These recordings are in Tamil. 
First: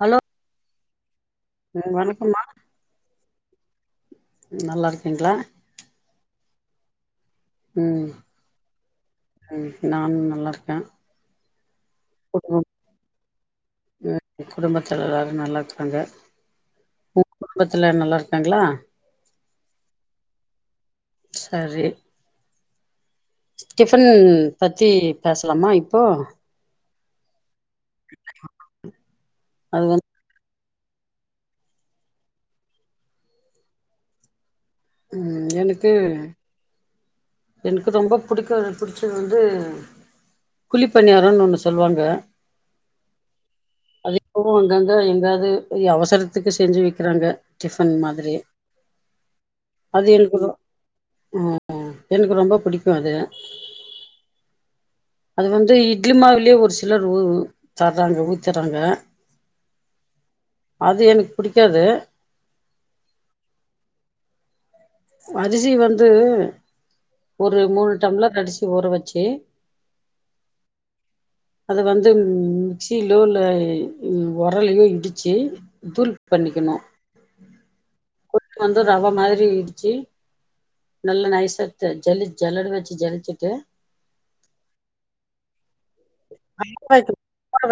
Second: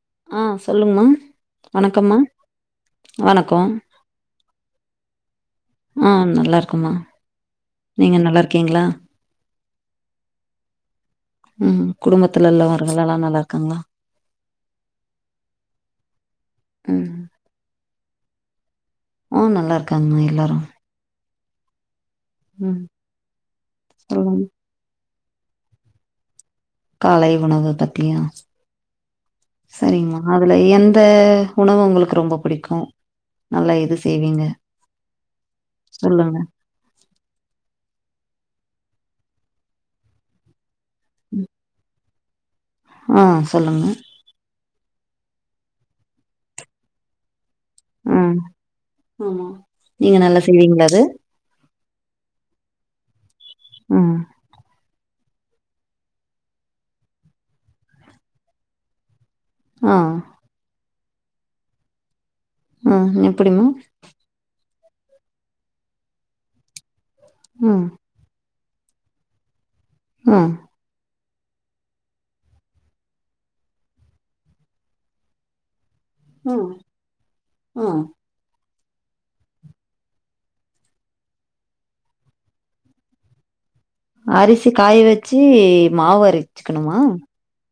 ஹலோ ஆ ஸ் சொல்லுங்கமா வணக்கம்மா வணக்கோ நல்லா இருக்கீங்களா ஆ நல்லா இருக் அம்மா ம் நீங்க நல்லா இருக்கீங்களா ம் நான் நல்லா இருக்கே ம் குடும்பத்துல எல்லா உறவுகள் எல்லா நல்லா இருக்காங்களா ஏ குடும்பத்தல எல்லாரு நல்லா இருக்காங்க ம் த்துல நல்லா இருக்காங்களா ஆ நல்லா இருக்காங்கமா எல்லாரு சரி ம் டிஃபன் சொல்லுங்க பத்தி பேசலாமா இப்போ காலை உணவு பத்தியா அது வந்து சரிங்மா அதுலை எந்த உணவு ஒங்களுக்கு ரொம்ப புடிக்கும் நல்லா இது செய்வீங்க ம் எனக்கு சொல்லுங்க எனுக்கு ரொம்ப புடிக்கும் புடிச்சது வந்து குழிப்பனியாரன்னு ம். ஒன்னு சொல்லுவாங்க ஆ சொல்லுங்க அங்கந்தா எங்காது ய அவசரத்துக்கு செஞ்சு வைக்கிறாங்க டிஃபன் ம் மாதிரியே ஆமா நீங்க நல்லா செய்வீங்களா அது ம் எனக்கு ரொம்ப புடிக்கும் அது ம் அது வந்து இட்லி மாவுலயே ஒரு சிலர் உ உ தராங்க ஊத்துறாங்க ம் அது எனக் புடிக்காது ம் எப்புடிமா அரிசி வந்து ஒரு ம் மூணு டம்ளர் அரிசி ஊற வச்சு ம் அது வந்து மிக்ஸிலோ இல்ல உரல்லயோ இடிச்சு தூள் ம் பண்ணிக்கணு ஆ வந்து ரவை மாதிரி இடுச்சு நல்லா நைசா ஜ ஜலி ஜல்லட வச்சு ஜலிச்சுட்டு அரிசி காய வச்சி மாவு அரச்சுக்கணுமா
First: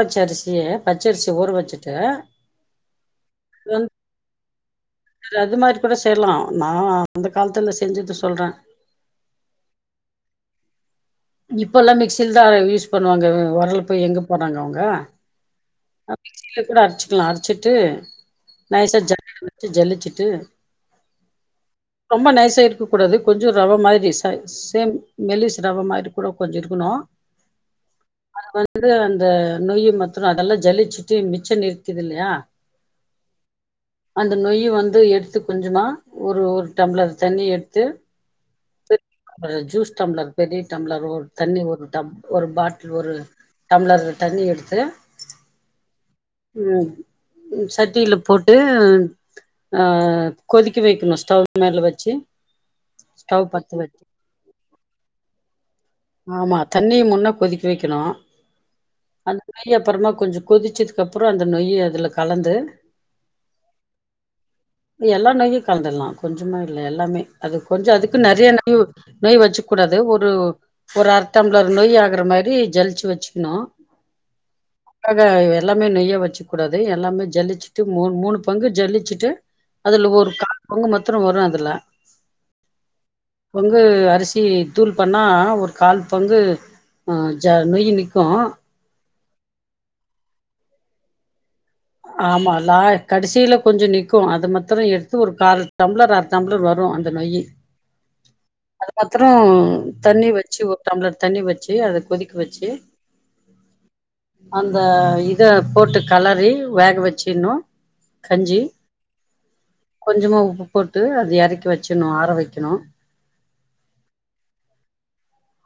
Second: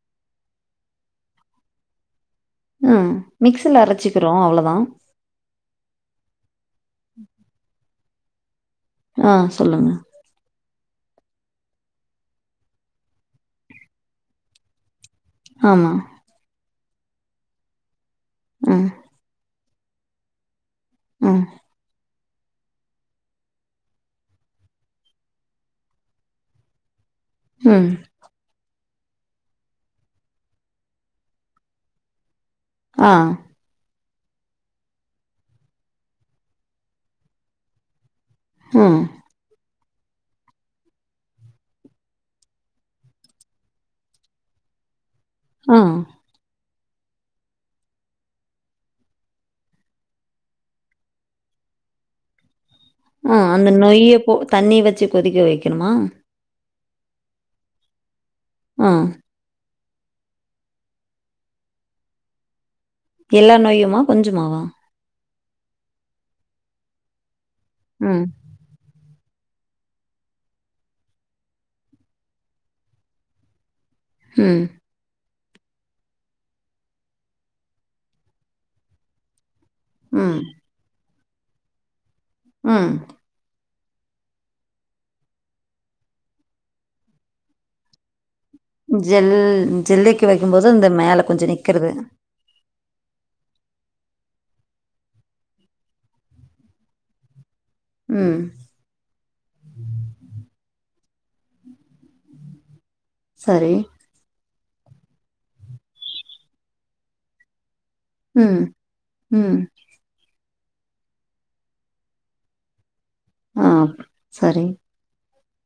பச்சரிசி பச்சரிசி ஊற வச்சுட்டு ம் மிக்ஸில அரைச்சுக்கிறோம் அவ்ள தான் தர அது மாரி கூட செய்யலாம் நா அந்த காலத்துல செஞ்சத சொ சொல்றே ஆ சொல்லுங்க இப்பல்லா மிக்சில தா யூஸ் பண்ணுவாங்க வொரல போய் எங்க போனாங்க அவுங்க ஆமா. மிக்சியில கூட அரச் எல்லா அரச்சிட்டு ம். [unintelligible] ஜல்லுச்சிட்டு உம் ரொம்ப நைஸா இருக்க கூடாது கொஞ்ச ரவ மாதிரி சேம் மெலிஸ் ரவ மாரி கூட கொஞ்ச இருக்கணு உம் அது அந்த நொய் மத்று அதெல்லா ஜலிச்சுட்டு மிச்சம் நிறுத்தது இல்லையா ஆ அந்த நொய் வந்து எடுத்து கொஞ்சமா ஒரு ஒரு டம்ளர் தண்ணி எடுத்து உம் அப்புறோ ஜூஸ் டம்ளர் பெரிய டம்ளர் ஒரு தண்ணி ஒரு ஒரு பாட்டில் ஒரு டம்ளர் தண்ணி எடுத்து ஆ ம் சட்டியில போட்டு ஆ கொதிக்க வக்கணு ஸ்டவ் மேலே வச்சு ஆ ஸ்டவ் அந்த பத்த வச்சு நொய்யி தண்ணி வச்சு கொதிக்க வக்கி க்கணுமா ஆமா தண்ணிய முன்னே கொதிக்க வெக்கணு ஆ. அதுக்கு மேல அப்புறமா கொஞ்சோ கொதிச்சதுக்கு அப்புறோ அந்த நொய்ய அதுல கலந்து எல்லா நொய்யுமா கொஞ்சமாவா எல்லா நொய்யு கலந்துடலா கொஞ்சமா இல்ல எல்லாமே அது கொஞ்சோ அதுக்கு ம். நெறய நய் நொய் வச்சுக்க கூடாது ஒரு ஒரு அரத்தம்ளர் நொய் ஆகுற மாரி ஜலிச்சு வச்சுக்கணு உம் ஆக எல்லாமே நெய்யா வச்சுக்க கூடாது எல்லாமே ஜல்லுச்சுட்டு மூனு பங்கு ஜல்லுச்சுட்டு அதுல ஒரு ம். காங்க ம பத்திர வரு அதுல உம் பங்கு அரிசி தூள் பண்ணா ஒரு கால் பங்கு ஜ நொயு நிக்கு ஜெல் ஜெல்லலைக்கு வைக்கு போது இந்த மேலே கொஞ்சோ நிக் ஆமாலா கடைசியில கொஞ்சோ நிக்கு அது மாத்திரம் எடுத்து ஒரு கால் டம்ளர் அரை டம்ளர் வரு அந்த நொய் ம். அது மாத்திரம் தண்ணி வச்சு ஒரு டம்ளர் தண்ணி வச்சு அத கொதிக் குவச்சு சேரி அந்த இத போட்டு கலறி வேக வச்சிணு கஞ்சி ம். ம். கொஞ்சமா போட்டு அது இறக்கி வச்சணு ஆர வைக்கணு ஆ சேரி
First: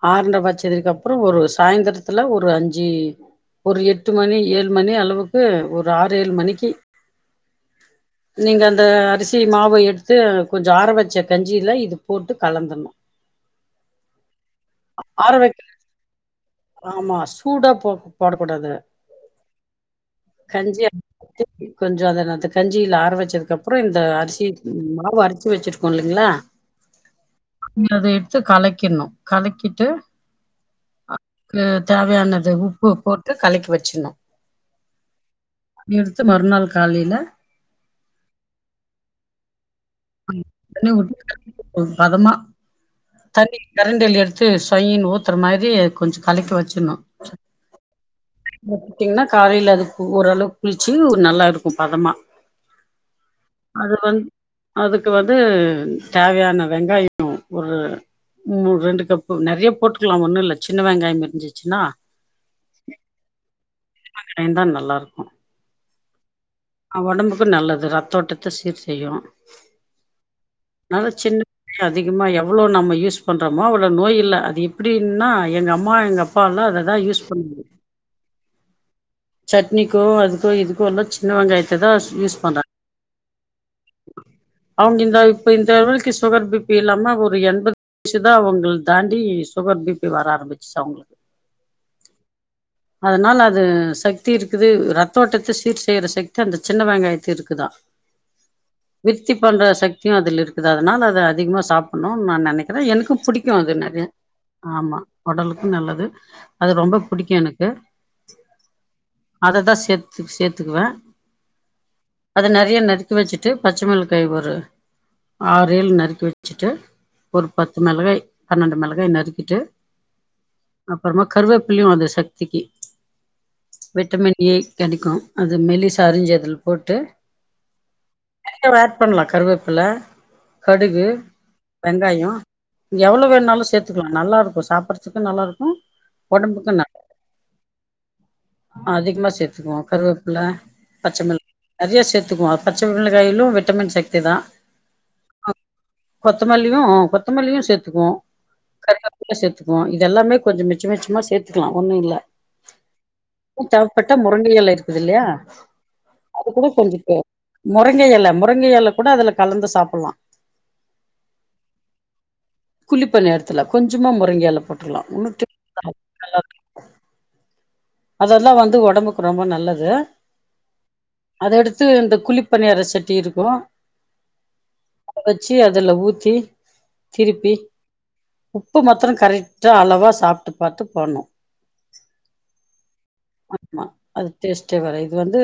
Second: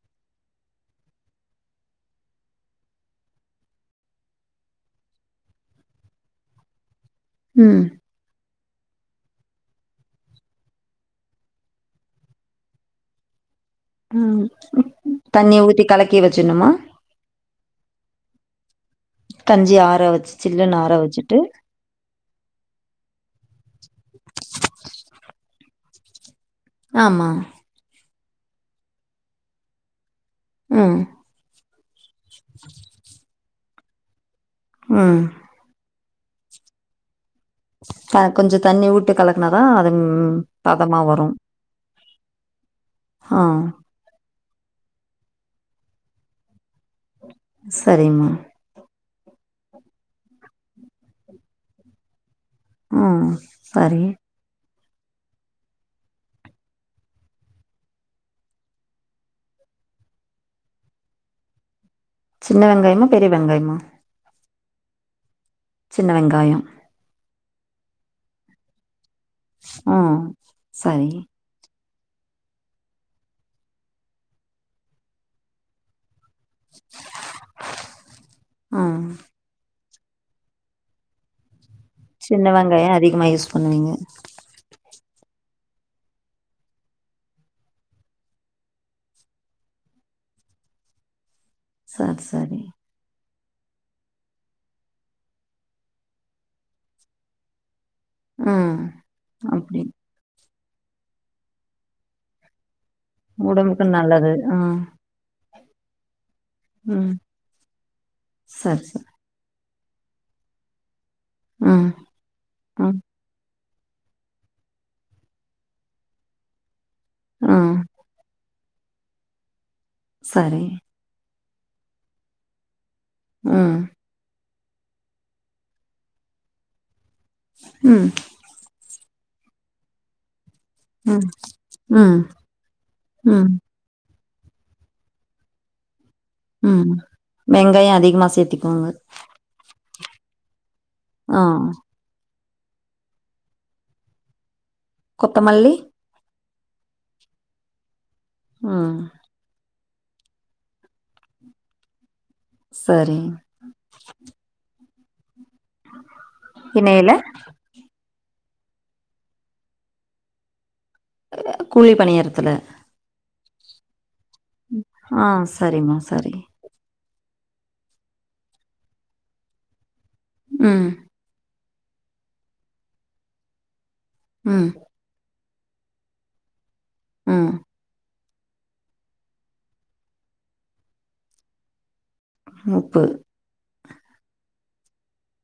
ஆரண்ட பட்சதுக்கு அப்புறோ ஒரு சாயந்திரத்துல ஒரு அஞ்சு ஒரு எட்டு மணி ஏழு மணி அளவுக்கு ஒரு ஒரு ஆறு ஏழு மணிக்கு ம் நீங்க அந்த அரிசி மாவ எடுத்து கொஞ்சோ ஆற வச்ச கஞ்சியில இது போட்டு கலந்துணு ம் தண்ணி வைக்க ஊத்தி கலக்கி வச்சுனுமா கூடாது கஞ்சி ஆறவச்சு கஞ்சி கொஞ்சோ அத கஞ்சியில ஆற வச்சதுக்கு அப்றோ இந்த அரிசி மாவு அரச் சிவச்சிருக்கோ இல்லைங்களா ஆமா த்து கலக்கிணு கலக்கிட்டு ம். அக்கு தேவயானது உப்பு போட் ட்டு கலக்கி வச்சினு ம் [unintelligible] எடுத்து மறுநாள் காலையில க கொஞ்சோ தண்ணி ஊட்டு கலக்கனாதா அத தண்ண விட்ட பதமா ஆ தண்ணி கரண்டி எடுத் து சொய்ன் ஊத்துற மாரி கொஞ்சோ கலக்கி வச்சணு சேரிம்மா காலையில அது ஓரளவு புளிச்சு நல்லா இருக்கு பதமா ம் அது பரி வந்து அதுக்கு வந்து தேவையான வெங்காயம் ஒரு ம் ரெண்டு கப்பு நெறயா போட்டுக்கலா ஒண்ணு இல்ல சின்ன வெங்காயம் இருந்துச்சின்னா சின்ன வெங்காயமா பெரிய வெங்காயமா காயம்தா நல்லா இருக்கும் சின்ன வெங்காயம் ஆ ஒடம்புக்கு நல்லது ரத்தோட்டத்த சீர் செய்யும் ஆ சரி தே அதிகமா எவ்ளோ நம்ம யூஸ் பண்றமோ அவ்ளோ நோய் இல்ல அது எப்டின்னா எங்க அம்மா எங்கப் பானா அத தான் யூஸ் பண்ண முடியும் ம் ச நீக்கோ அதுக்கோ இதுக்கோ எல்லாம் சின்ன வெங்காய சின்ன வெங்காயம் அதிகமா யூஸ் பண்ணுவீங்க அவங்க இந்த இப்ப இந்தளவுக்கு சுகர் பிபி இல்லாம ஒரு எண்பது வயசு தா அவங்கள தாண்டி சுகர் பிபி வர ஆரம்பிச்சிச்சி அவுங்களுக்கு சரி சரி அதனால அது சக்தி இருக்குது ரத்தோட்டத்த சீர் செய்ற சக்தி அந்த சின்ன வெங்காயத்து இருக்குதான் ம் விருத்தி பண்ற அப்படி சக்தியும் அதுல இருக் குது அதனால அது அதிகமா சாப்பன்னு நான் நெனைக் அதா எனக்கும் புடிக்கும் அது உடம்புக்கு நெறயா நல்லது ம் ஆமா ஒடலுக் நல்லது அது ரொம்ப ம் புடிக்கும் எனக்கு சரி சரி அததா சேத்து சேத்துக்குவன் ம் அதது நிறைய ம் நறுக்கி வச்சுட்டு து பச்ச மிளகா ஒரு ஆறு ஏழு நறுக்கி வச்சிட்டு ஒரு ம் பத்து மிளகாய் பன்னண்டு மிள காய் நருக்கிட்டு சரி கருவேப்பிளையும் அந்த சக்திக்கு ம் விட்டமின் ஏ கெடைக்கும் அது மெலிசா அரிஞ்சி அதுல போட்டு ம் சுகர் ஆட் பண்ணலா கருவேப்பில கடுகு ம் ம் வெங்காயம் இங்க எவ்ளோ ம் வேணுனாலும் சேத்துக்கலா நல்லா இருக்கும் சாப்பறதுக்கு நல்லா இருக்கும் ம் வெங்காய அதிகமா சேத்திக்கோங்க கருவேப்புல பச்சமள் நறைய சேத்துக்குவோ‌ அ பச்சமெள காய்லு விட்டமின் சக்தி தா கொத்தமல்லி கொத்தமல்லியு கொத்தமல்லியு சேத்துக்குவோ ம் கருவப்புல சேத்து க்குவோ இதெல்லாமே கொஞ்ச மிச்ச மிச்சமா சேத்துக்லா ஒன்னு இல்ல சரி தேவப்பட்டா முருங்க எல இரு க்குதுல்லயா என்ன எல ங்க எல முருங்க எல கூட அதுல கலந்து சாப்புல்லா குழி பனியாரத்துல குழிப்பனியாரத்துல கொஞ்சமா மு ருங்க எல போட்ருலா ஆ உன்னு [inaudible] சரிம்மா சரி அதல்லாம் வந்து ஒடம்புக்கு ரொம்ப நல்லது ம் அத எடுத்து இந்த குழிப்பனியார சட்டி இருக்கு ம் அத வச்சு அதுல ஊத்தி ம் திருப்பி உப்பு மத்திர கரெக்டா அளவா சாப்ட்டுப் பாத்து போட்னு உப்பு ஆமா அது டேஸ்டே வேற இது வந்து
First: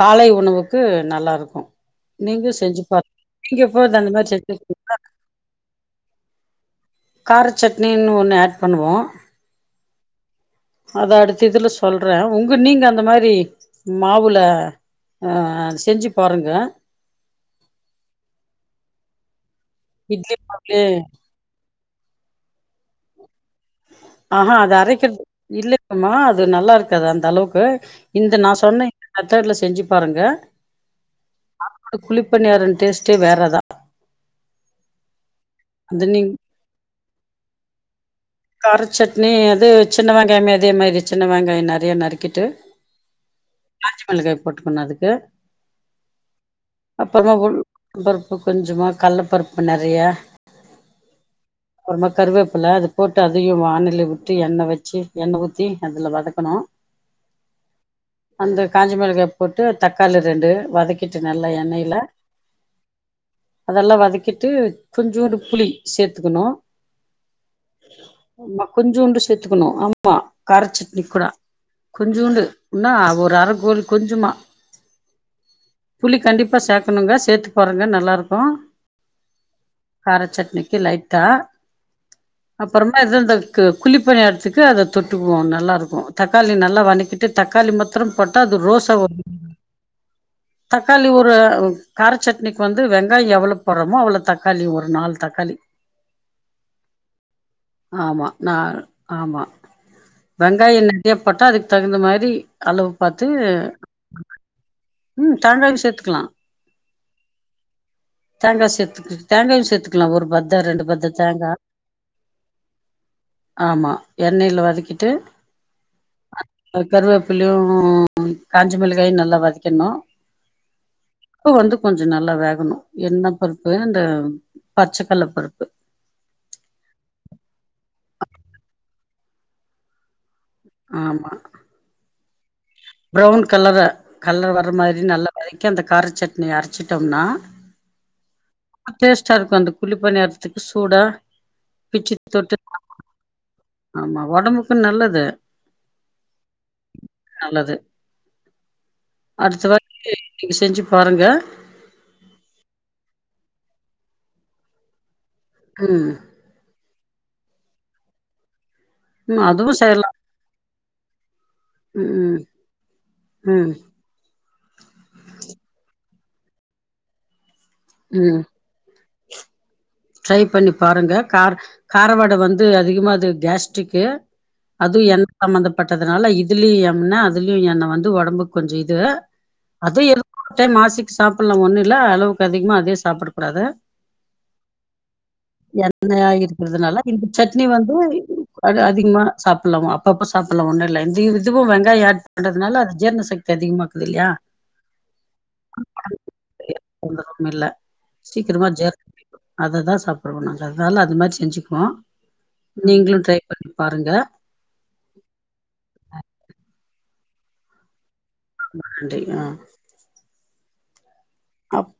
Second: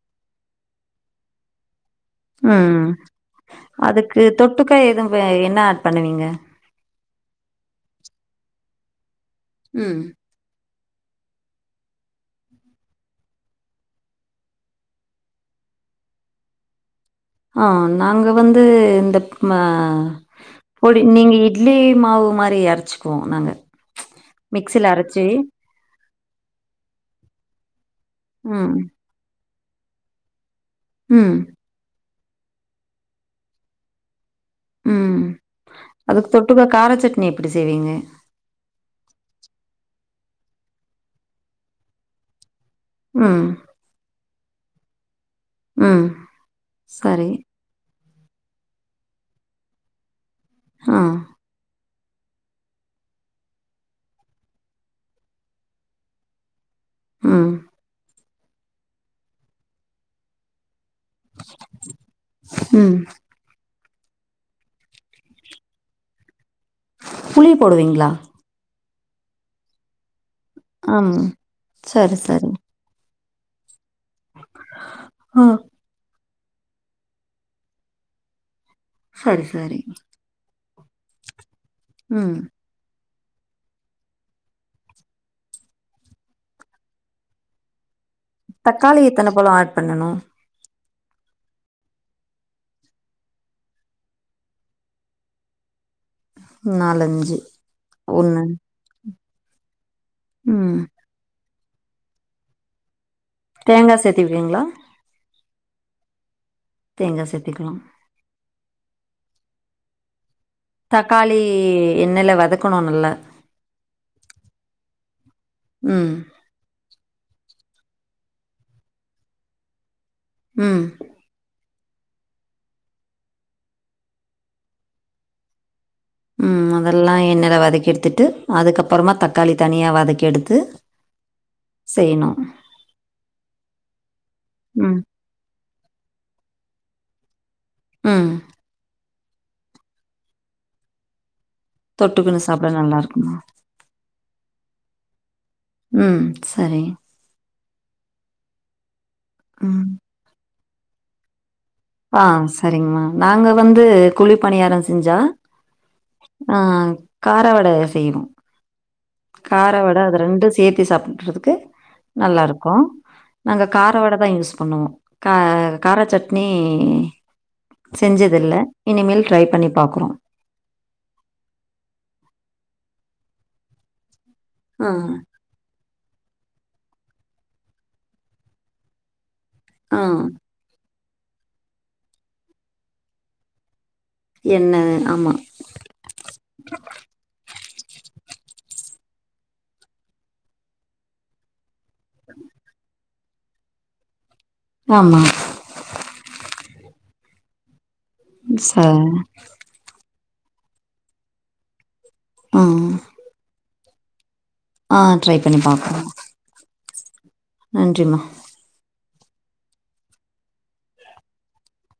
காலை உணவுக்கு நல்லாருக்கு ம் அதுக்கு மாரி தொட்டுக்க செஞ்சிருக்கீங்களா எது வே என்ன ஆட் பண்ணுவீங்க கார சட்னீன்னு ஒன்னு ஆட் பண்ணுவோ ம் அத அடுத்த இதுல சொல்றே உங்க நீங்க அந்த மாரி மாவுல ஆ செஞ்சு பாருங்க ஆ நாங்க வந்து இந்த ம இட்லி மாவுலயே பொடி நீங்க இட்லி மாவு மாரி அர ச்சிக்குவோ நாங்க ஆஹா அது மிக்சில அரைக்கற்து அரச்சு இல்லங்கம்மா அ து நல்லாருக்காது அந்தளவ்க்கு இந்த நா ம் சொன்னே [unintelligible] செஞ்சு பாருங்க ம் குளிப்பனியாரம் டேஸ்ட்டே வேறதா ம் அது நீங் அதுக்கு தொட்டுகா காரச்சட் நீ எப்படி செய்வீங்க கார சட்னி அது சின்ன வெங்காயமே அதே மாரி சின்ன வெங்காய நெறைய நறுக்கிட்டு ம் காஞ்ச மிளகாய் போட்டுக்கணு அதுக்கு ம் சேரி அப்புறமா உளுத்தம் பருப்பு கொஞ்சமா கடலைப்பருப்பு நெறைய ஆ அப்புறமா கருவேப்பல அது போட்டு அதையு வானல்ல விட்டு எண்ணெய் வச்சு எண்ணெய் ஊத்தி அதுல வதக்கணு ம் அந்த காஞ்ச மிளகாய் போட்டு தக்காளி ரெண்டு வதக் கிட்டு நல்லா எண்ணெய்ல ம் அதெல்லா வதக்கிட்டு கொஞ்சுன்டு புளி சேர்த்துக்கணு புளி போடுவீங்களா கொஞ்சயோண்டு சேத்துக்கணு ஆமா காரச்சட்னி ஆம் கூட சரி சரி கொஞ்சோண்டுன்னா ஒரு கார [unintelligible] கொஞ்சமா ஆ புளி கண்டிப் இப்ப சேக்கணுங்க சேர்த்து பாருங்க நல்லா இருக்கு சேரி சேரி [unintelligible] லையிட்டா ம் அப்புறமா இது இந்தகு குழிப்பணி இடத்துக்கு அத தொட்டுக்குவோ நல்லா இருக்கு தக்காளி நல்லா வதக்கிட்டு தக்காளி மொத் தக்காளி எத்தன பழ ஆட் பண்ணு தக்காளி ஒரு கார சட்னிக்கு வந்து வெங்காய எவ்வளோ போடுறோமோ அவ்வளோ தக்காளி ஒரு நாலு தக்காளி நாலஞ் ஆமா நா ஆமா ம் வெங்காய நறைய போட்டா அது தகுந்த மாரி அளவு பாத்து தேங்கா சேத்திப்பீங்ளா தேங்காவ சேத்துக்கலா தேங்கா சேத்திக்லா தேங்கா சேத்துக்கு தேங்காயு சேத்துக்லா ஒரு பத் தக்காளி எண்ணெய்ல வதக்கணு நல்லா ஆமா எண்ணெய்ல வதக்கிட்டு ம் அதுக்க கருவேப்பில்யு காஞ்ச மிளகாயு நல்லா வதக்கிர்னு ம் ப்பு வந்து கொஞ்ச நல்லா வேகனு என்ன பருப்பு இந்த பச்சக்கல்ல பருப்பு ம் அதெல்லா எண்ணல வதக்கி எடுத்துட்டு அதுக்கப்புறமா தக்காளி தனியா வதக்கி எடுத் ஆமா ப்ரவுன் கலர கலர் வர ம் மாரி நல்லா வதக்கி அந்த காரச் சட்னி அரச்சிட்டோம்னா ம் டேஸ்ட்டா இருக்கு அந்த குழி பனியாரத்துக்கு சூடா பிச்சு தொட்டுக்குனு தொட்டு சாப்ட நல்லாருக்குமா ஆமா ஒடம்புக்கு நல்லது ம் சரி நல்லது அடுத்த ம் வாட்டி நீங்க செஞ்சு பாருங்க ஆ சரிங்மா நாங்க வந்து குழி பனியார செஞ்சா ம் ஆ காரவட செய்னு ம் அதுவு கார வட செய்யலா அது ரெண்டு சேத் தி சாப்புட்றது க்கு ம் நல்லாருக்கு நாங்க ம் கார வட தா யூஸ் பண்ணுவோ கா காரச்சட் நீ ம் செஞ்சதில்ல இனிமேல் ட்ரை பண்ணி பாக் ட்ரை பண்ணி பாருங்க கார் கார வட வந்து அதிகமா இது கேஸ்ட்ரிக்கு ஆ அதுவு எண்ண சம்மந்த பட்டதுனால இதுலயு எண்ண அதுலயு எண்ண வந்து உடம்புக்கு கொஞ்சோ இது ஆ அதுவு [unintelligible] மாசிக் சாப்பிடலா ஒண்ணு இல்ல அளவுக்கு அதிகமா அதே சாப்பிட கூடாது என்ன ஆமா எண்ணெயா இருக்கிறதுனால இந்த சட்னி வந்து அ அதிகமா சாப்பிடலா அப்பப்ப சாப்பிடலா ஒன்னு இல்ல இந்த இதுவும் வெங்காயம் ஆட் பண்றதுனால அது ஜீர்ண சக்தி அதிகமாக்குது இல்லையா ஆமா தொந்தரவு இல்ல சீக்கிரமா ச ஜீர அததா சாப்பிடுவோ நாங்க அதனால அது மாரி செஞ்சுக்குவோ ஆ நீங்களும் ட்ரை பண்ணி பாருங்க ஆ ட்ரை பண்ணி பாக்கற நன்றிம்மா ரொம்ப நன்றி ஆ அப்